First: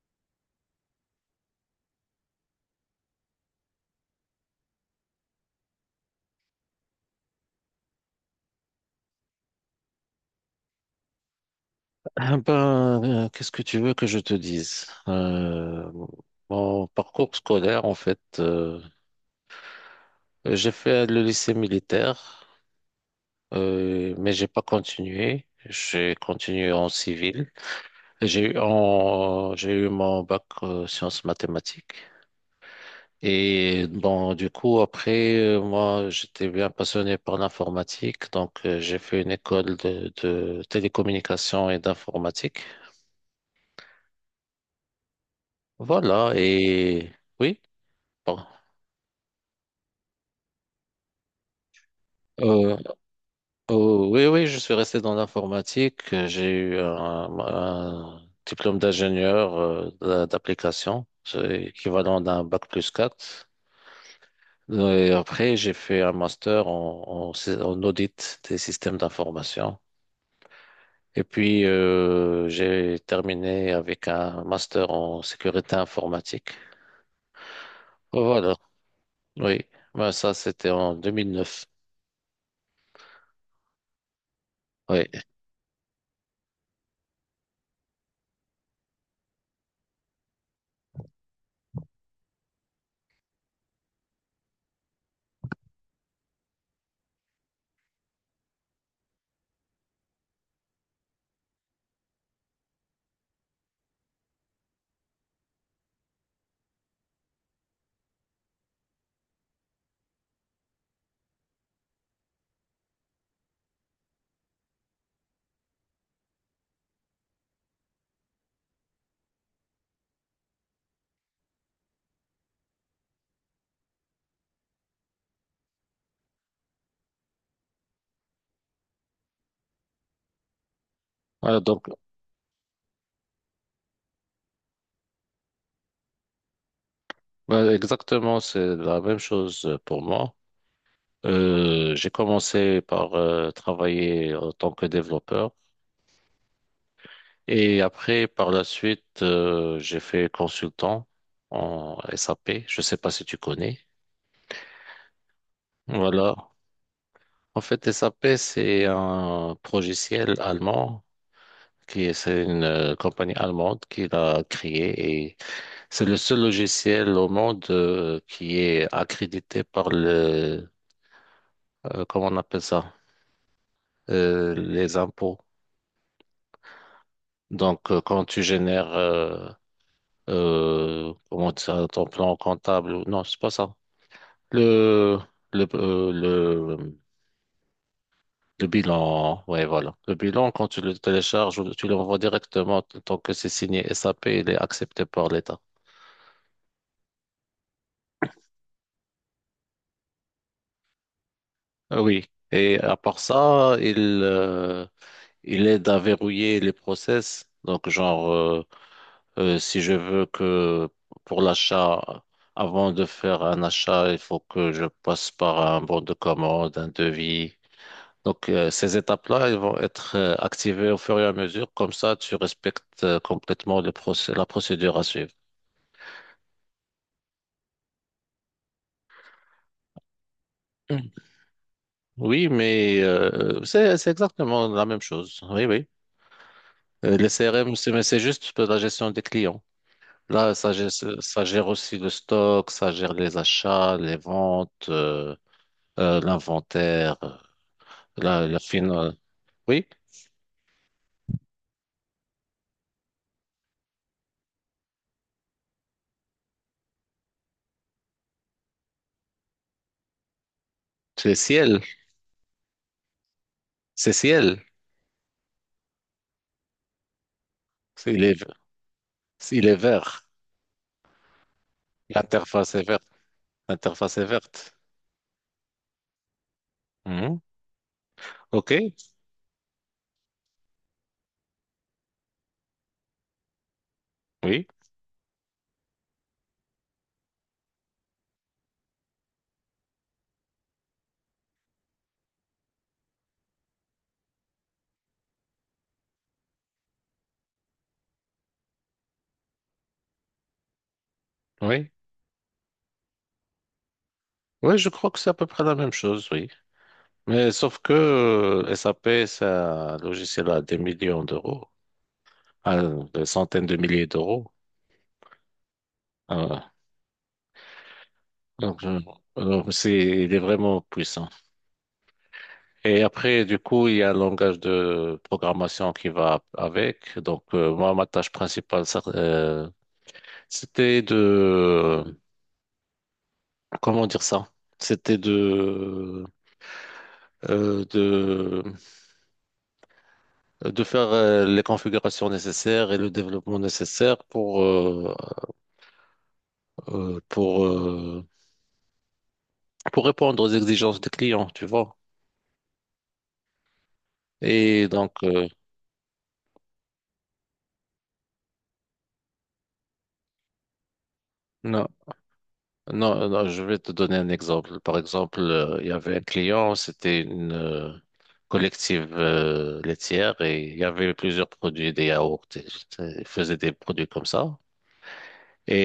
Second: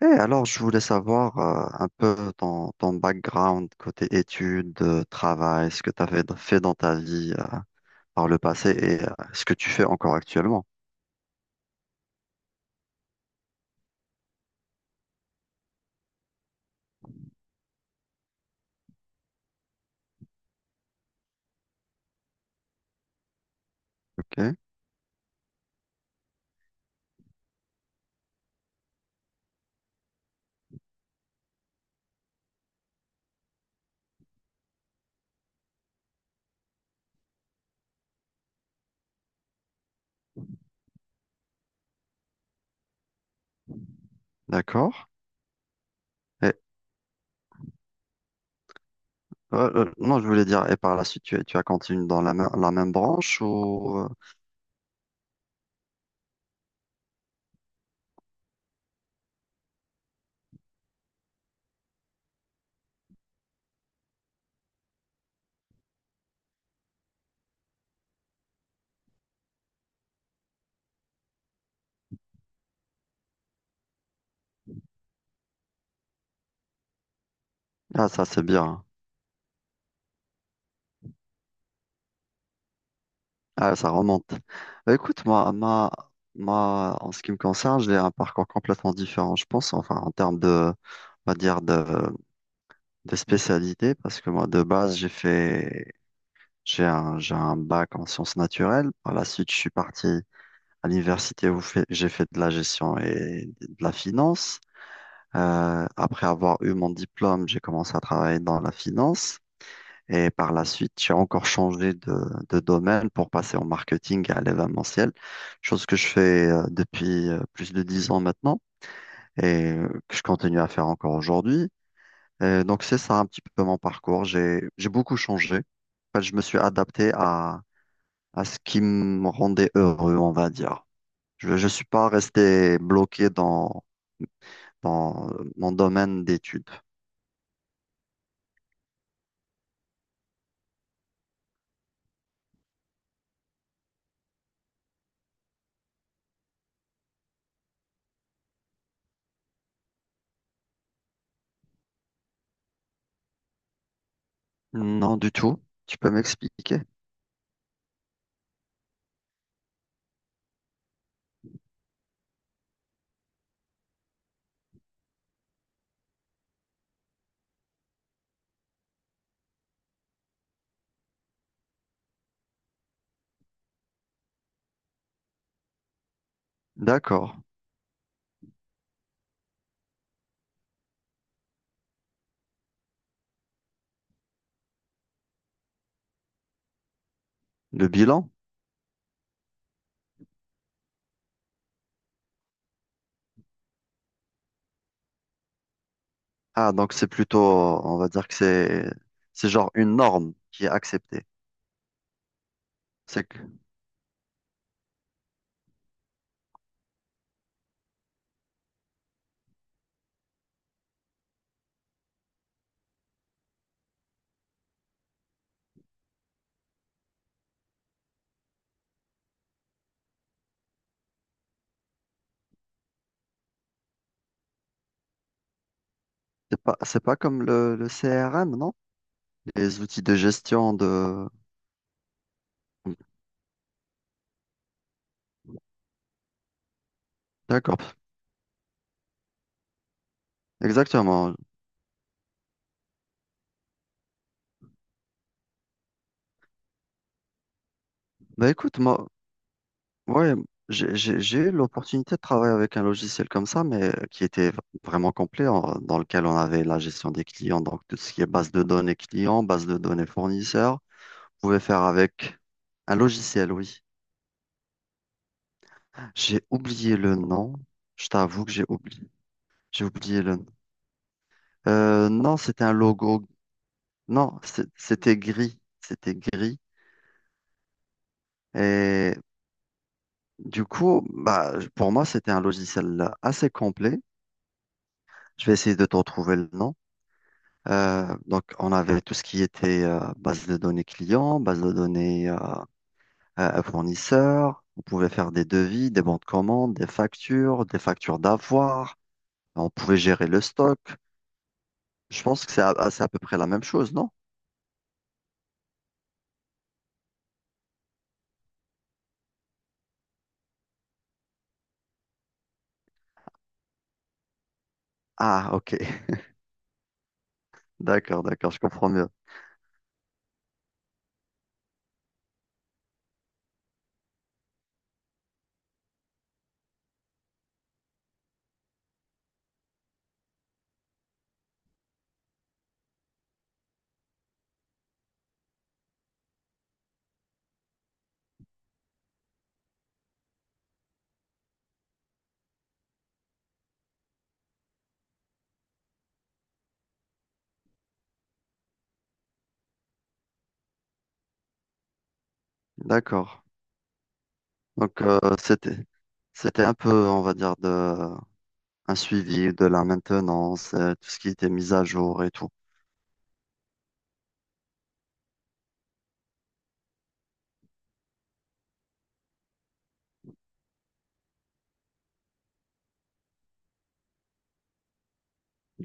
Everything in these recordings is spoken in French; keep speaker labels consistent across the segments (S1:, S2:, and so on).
S1: Et alors, je voulais savoir un peu ton background côté études, travail, ce que tu avais fait dans ta vie par le passé et ce que tu fais encore actuellement.
S2: Ah ben, qu'est-ce que tu veux que je te dise? Mon parcours scolaire, en fait, j'ai fait le lycée militaire, mais
S1: Ok,
S2: j'ai pas continué. J'ai continué en civil. J'ai eu, j'ai eu mon bac sciences mathématiques. Et bon, du coup, après, moi, j'étais bien passionné par l'informatique, donc j'ai fait une école de télécommunications et d'informatique.
S1: d'accord.
S2: Voilà,
S1: Et
S2: et oui. Bon.
S1: non, je voulais dire, et par la suite, tu as continué dans la
S2: Euh,
S1: même branche
S2: euh,
S1: ou…
S2: oui, oui, je suis resté dans l'informatique. J'ai eu un diplôme d'ingénieur d'application, c'est équivalent d'un bac+4. Et après, j'ai fait un master en audit des systèmes d'information. Et puis, j'ai terminé avec un master en sécurité informatique.
S1: Ah, ça, c'est
S2: Voilà,
S1: bien.
S2: oui. Ben, ça, c'était en 2009.
S1: Ah, ça remonte. Bah,
S2: Oui.
S1: écoute, ma, en ce qui me concerne, j'ai un parcours complètement différent, je pense, enfin, en termes de, on va dire, de spécialité, parce que moi, de base, j'ai fait. J'ai j'ai un bac en sciences naturelles. Par la suite, je suis parti à l'université où j'ai fait de la gestion et de la finance. Après avoir eu mon diplôme, j'ai commencé à travailler dans la finance. Et par la suite, j'ai encore changé de domaine pour passer au marketing et à l'événementiel, chose que je fais depuis plus de dix ans maintenant et que je continue à faire encore aujourd'hui. Et donc, c'est ça un petit peu mon parcours. J'ai beaucoup changé. En fait, je me suis adapté à ce qui me rendait heureux, on va dire. Je
S2: Voilà,
S1: ne suis
S2: donc,
S1: pas resté bloqué dans mon domaine d'études.
S2: ben, exactement, c'est la même chose pour moi. J'ai commencé par travailler en tant que développeur et après, par la suite, j'ai fait consultant en SAP. Je sais pas si tu connais.
S1: Non, du tout. Tu peux
S2: Voilà.
S1: m'expliquer?
S2: En fait, SAP, c'est un logiciel allemand qui est, c'est une compagnie allemande qui l'a créé et c'est le seul logiciel au monde qui est accrédité par comment on appelle ça, les impôts.
S1: D'accord.
S2: Donc, quand tu génères comment ça, ton plan comptable, non, c'est pas ça. Le, le, euh, le,
S1: Le bilan?
S2: le bilan, ouais, voilà. Le bilan, quand tu le télécharges, ou tu l'envoies directement tant que c'est signé SAP, il est accepté par l'État.
S1: Ah, donc on va dire que c'est genre une norme qui est acceptée.
S2: Ah, oui. Et à part
S1: C'est que-
S2: ça, euh, il aide à verrouiller les process. Donc, genre, si je veux que pour l'achat, avant de faire un achat, il faut que je passe par un bon de commande, un devis. Donc, ces étapes-là, elles vont être activées au fur et à mesure. Comme ça, tu respectes complètement la procédure à suivre.
S1: c'est pas comme le CRM, non? Les outils de gestion
S2: Mm.
S1: de…
S2: Oui, mais c'est exactement la même chose. Oui, oui. Les CRM,
S1: D'accord.
S2: mais c'est juste pour la gestion des clients. Là, ça gère,
S1: Exactement.
S2: ça gère aussi le stock, ça gère les achats, les ventes, l'inventaire. La,
S1: Bah
S2: la
S1: écoute,
S2: fin-
S1: moi,
S2: euh, Oui,
S1: ouais, j'ai eu l'opportunité de travailler avec un logiciel comme ça, mais qui était vraiment complet, dans lequel on avait la gestion des clients, donc tout ce qui est base de données clients, base de données fournisseurs.
S2: c'est
S1: On pouvait
S2: ciel.
S1: faire avec un logiciel, oui.
S2: C'est ciel.
S1: J'ai oublié le nom. Je
S2: Il est,
S1: t'avoue que j'ai oublié.
S2: il est
S1: J'ai oublié
S2: vert.
S1: le nom. Non, c'était un
S2: L'interface est verte.
S1: logo.
S2: L'interface est
S1: Non,
S2: verte.
S1: c'était gris. C'était gris.
S2: Mm. Ok,
S1: Et du coup, bah, pour moi, c'était un logiciel assez complet.
S2: oui,
S1: Je vais essayer de te retrouver le nom. Donc, on avait tout ce qui était base de données clients, base de données fournisseurs. On pouvait faire des devis, des bons de commande, des factures d'avoir. On pouvait gérer le stock.
S2: oui.
S1: Je pense que c'est c'est à peu près la même chose, non?
S2: Oui, je crois que c'est à peu près la même chose, oui. Mais sauf que SAP, c'est un logiciel à des millions d'euros, à des centaines de milliers d'euros.
S1: Ah, ok.
S2: Ah,
S1: D'accord, d'accord, je
S2: donc,
S1: comprends mieux.
S2: donc, il est vraiment puissant. Et après, du coup, il y a un langage de programmation qui va avec. Donc, moi, ma tâche principale, ça, c'était de, comment dire ça? C'était euh, de de faire les configurations nécessaires et le développement nécessaire euh, pour euh, pour répondre aux exigences des clients, tu vois.
S1: D'accord.
S2: Et
S1: Donc,
S2: donc
S1: c'était un peu, on va dire, de, un suivi de la maintenance, tout ce qui était mis à
S2: non,
S1: jour et tout.
S2: non, non, je vais te donner un exemple. Par exemple, il y avait un client, c'était une collective laitière et il y avait plusieurs produits, des yaourts, et ils faisaient des produits comme ça.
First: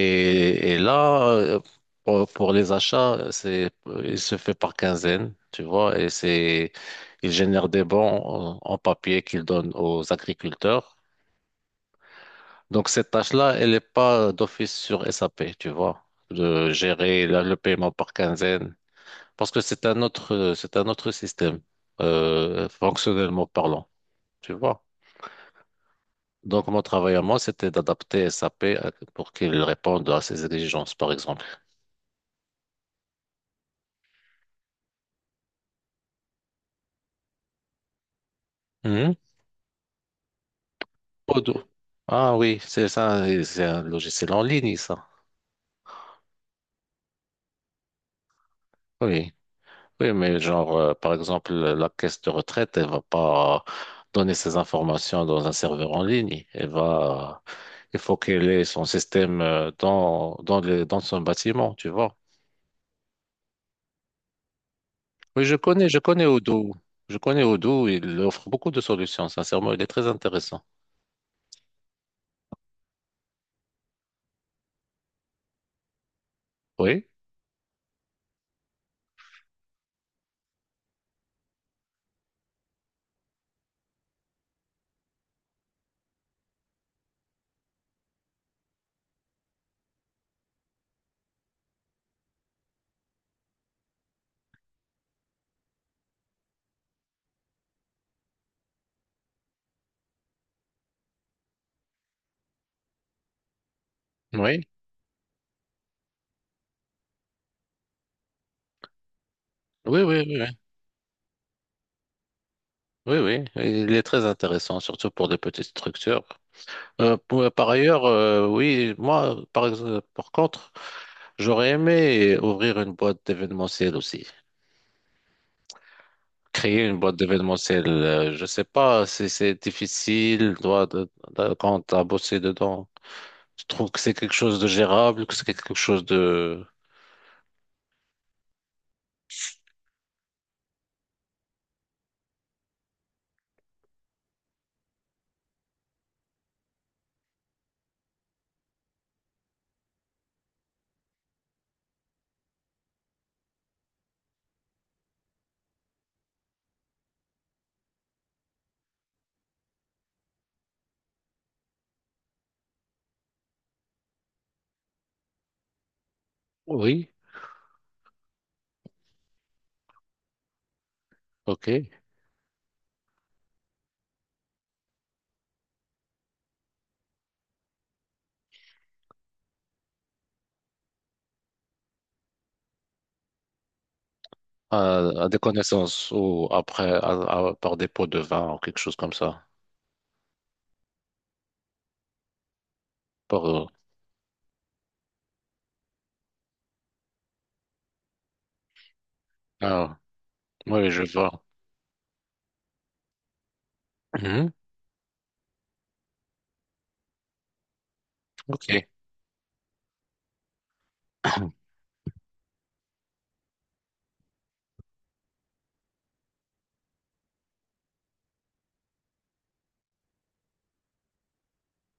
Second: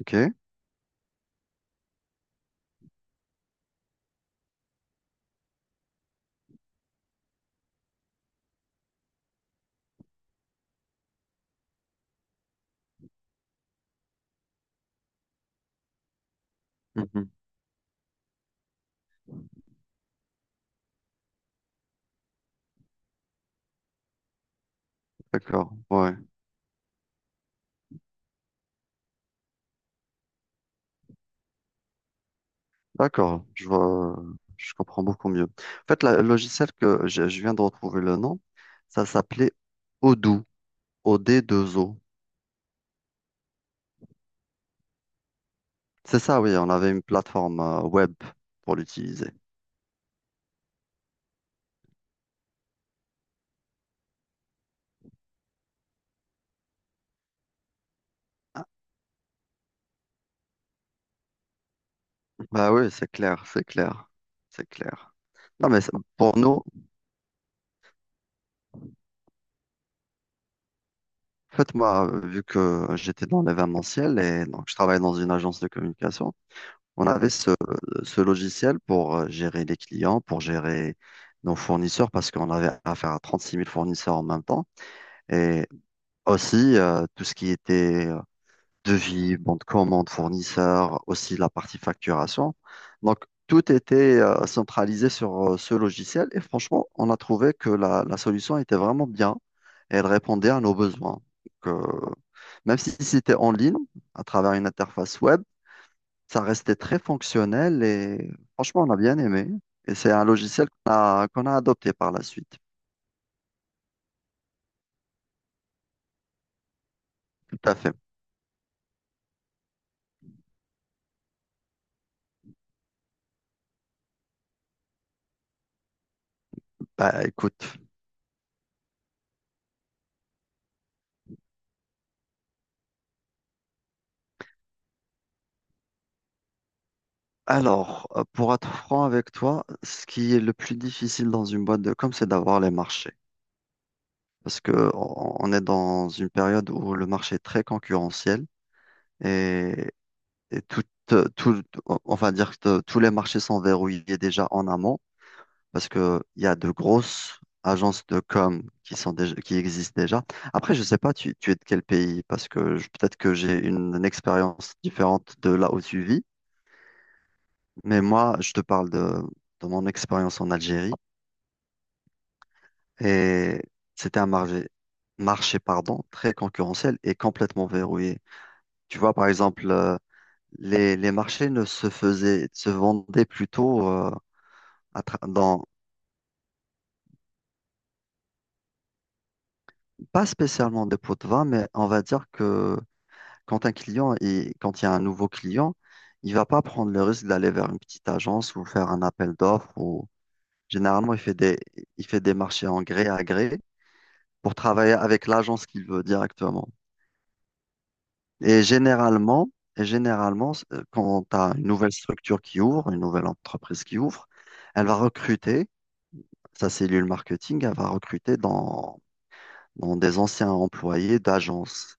S1: Ok?
S2: et là, pour les achats, il se fait par quinzaine, tu vois, et il génère des bons en papier qu'il donne aux agriculteurs. Donc, cette tâche-là, elle n'est pas d'office sur SAP, tu vois, de gérer
S1: Mhm.
S2: le paiement par quinzaine, parce que c'est un autre système, fonctionnellement parlant, tu vois.
S1: D'accord, ouais.
S2: Donc, mon travail à moi, c'était d'adapter SAP pour qu'il réponde à ces exigences, par exemple.
S1: D'accord, je vois, je comprends beaucoup mieux. En fait, le logiciel je viens de retrouver le nom, ça s'appelait Odoo, o d
S2: Odoo.
S1: deux o.
S2: Ah oui, c'est ça, et c'est un logiciel en ligne, ça.
S1: C'est ça, oui, on avait une plateforme web pour l'utiliser.
S2: Oui, oui, mais genre, par exemple, la caisse de retraite, elle va pas donner ses informations dans un serveur en ligne. Il faut qu'elle ait
S1: Ah,
S2: son système dans son bâtiment, tu vois.
S1: bah oui, c'est clair.
S2: Oui,
S1: Non, mais
S2: je connais
S1: pour nous,
S2: Odoo. Je connais Odoo, il offre beaucoup de solutions, sincèrement, il est très intéressant.
S1: en fait, moi, vu que j'étais dans l'événementiel et donc je travaille dans une agence de communication, on
S2: Oui,
S1: avait ce logiciel pour gérer les clients, pour gérer nos fournisseurs, parce qu'on avait affaire à trente-six mille fournisseurs en même temps. Et aussi, tout ce qui était devis, bon de commande, fournisseur, aussi la partie facturation. Donc, tout était centralisé sur ce logiciel et franchement, on a trouvé que la solution était vraiment bien et elle répondait à nos besoins. Donc, même si c'était en ligne, à travers
S2: oui,
S1: une interface web, ça restait très fonctionnel et franchement, on a bien aimé. Et
S2: oui,
S1: c'est un
S2: oui, oui,
S1: logiciel qu'on a adopté par la suite.
S2: oui, oui, oui. Il est très intéressant, surtout pour des petites structures. Euh, pour-
S1: Tout
S2: par
S1: à fait.
S2: ailleurs, oui, moi, par contre, j'aurais aimé ouvrir une boîte d'événementiel aussi. Créer une boîte
S1: Bah, écoute.
S2: d'événementiel, je sais pas si c'est difficile, toi, quand t'as bossé dedans. Je trouve que c'est quelque chose de gérable, que c'est quelque chose de.
S1: Alors, pour être franc avec toi, ce qui est le plus difficile dans une boîte de com, c'est d'avoir les marchés. Parce que on est dans une période où le marché est très concurrentiel et, et tout, on va dire que tous les marchés sont verrouillés déjà en amont parce que il y a de grosses agences de com qui sont qui existent déjà. Après, je sais pas, tu es de quel pays parce que peut-être que j'ai une expérience différente de là où tu vis.
S2: Oui,
S1: Mais moi, je te parle de mon expérience en Algérie.
S2: ok.
S1: Et c'était marché pardon, très concurrentiel et complètement verrouillé. Tu vois, par exemple, les marchés ne se faisaient, se vendaient plutôt à
S2: À, à
S1: tra-
S2: des
S1: dans,
S2: connaissances ou après, par dépôt de vin ou quelque chose comme ça.
S1: pas spécialement des pots de vin, mais on va dire que
S2: Par,
S1: quand
S2: euh,
S1: quand il y a un nouveau client, il va pas prendre le risque d'aller vers une petite agence ou faire un appel d'offres
S2: ah,
S1: ou
S2: oui, je
S1: généralement,
S2: vois.
S1: il fait des marchés en gré à gré
S2: Mhm,
S1: pour travailler avec l'agence qu'il veut directement. Et
S2: Ok.
S1: généralement, et généralement, quand tu as une nouvelle structure qui ouvre, une nouvelle entreprise qui ouvre, elle va recruter, sa cellule marketing, elle va recruter dans des anciens employés d'agence.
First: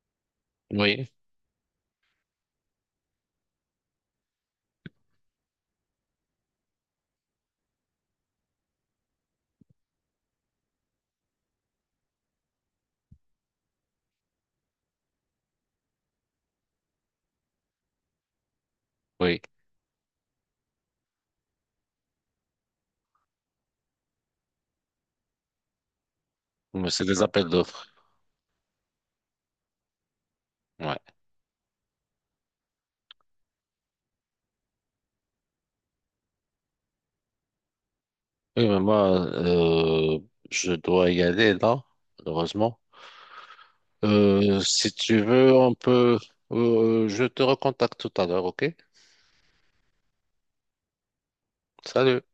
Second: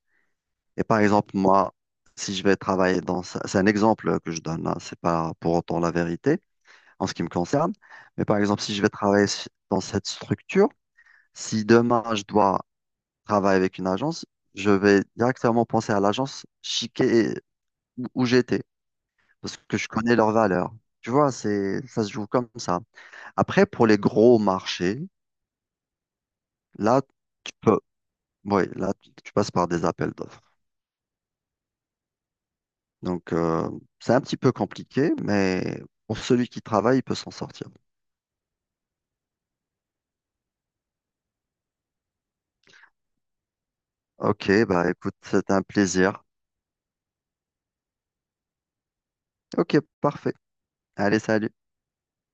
S1: Et par
S2: Oui,
S1: exemple, moi, si je vais travailler c'est un exemple que je donne, hein, c'est pas pour autant la vérité en ce qui me concerne, mais par exemple, si je vais travailler dans cette structure, si demain je dois travailler avec une agence, je vais directement penser à l'agence chiquée où j'étais.
S2: oui.
S1: Parce que je connais leurs valeurs. Tu vois, ça se joue comme ça. Après, pour les gros marchés,
S2: Mais
S1: là,
S2: c'est des appels
S1: tu peux,
S2: d'offres.
S1: ouais, là, tu passes par des appels d'offres.
S2: Ouais.
S1: Donc, c'est un petit peu compliqué, mais pour celui qui travaille, il peut s'en sortir.
S2: Oui, mais moi, je dois y aller là, heureusement.
S1: Ok,
S2: Euh,
S1: bah
S2: si
S1: écoute,
S2: tu veux,
S1: c'est un
S2: on peut.
S1: plaisir.
S2: Je te recontacte tout à l'heure, ok?
S1: Ok, parfait. Allez, salut.
S2: Salut.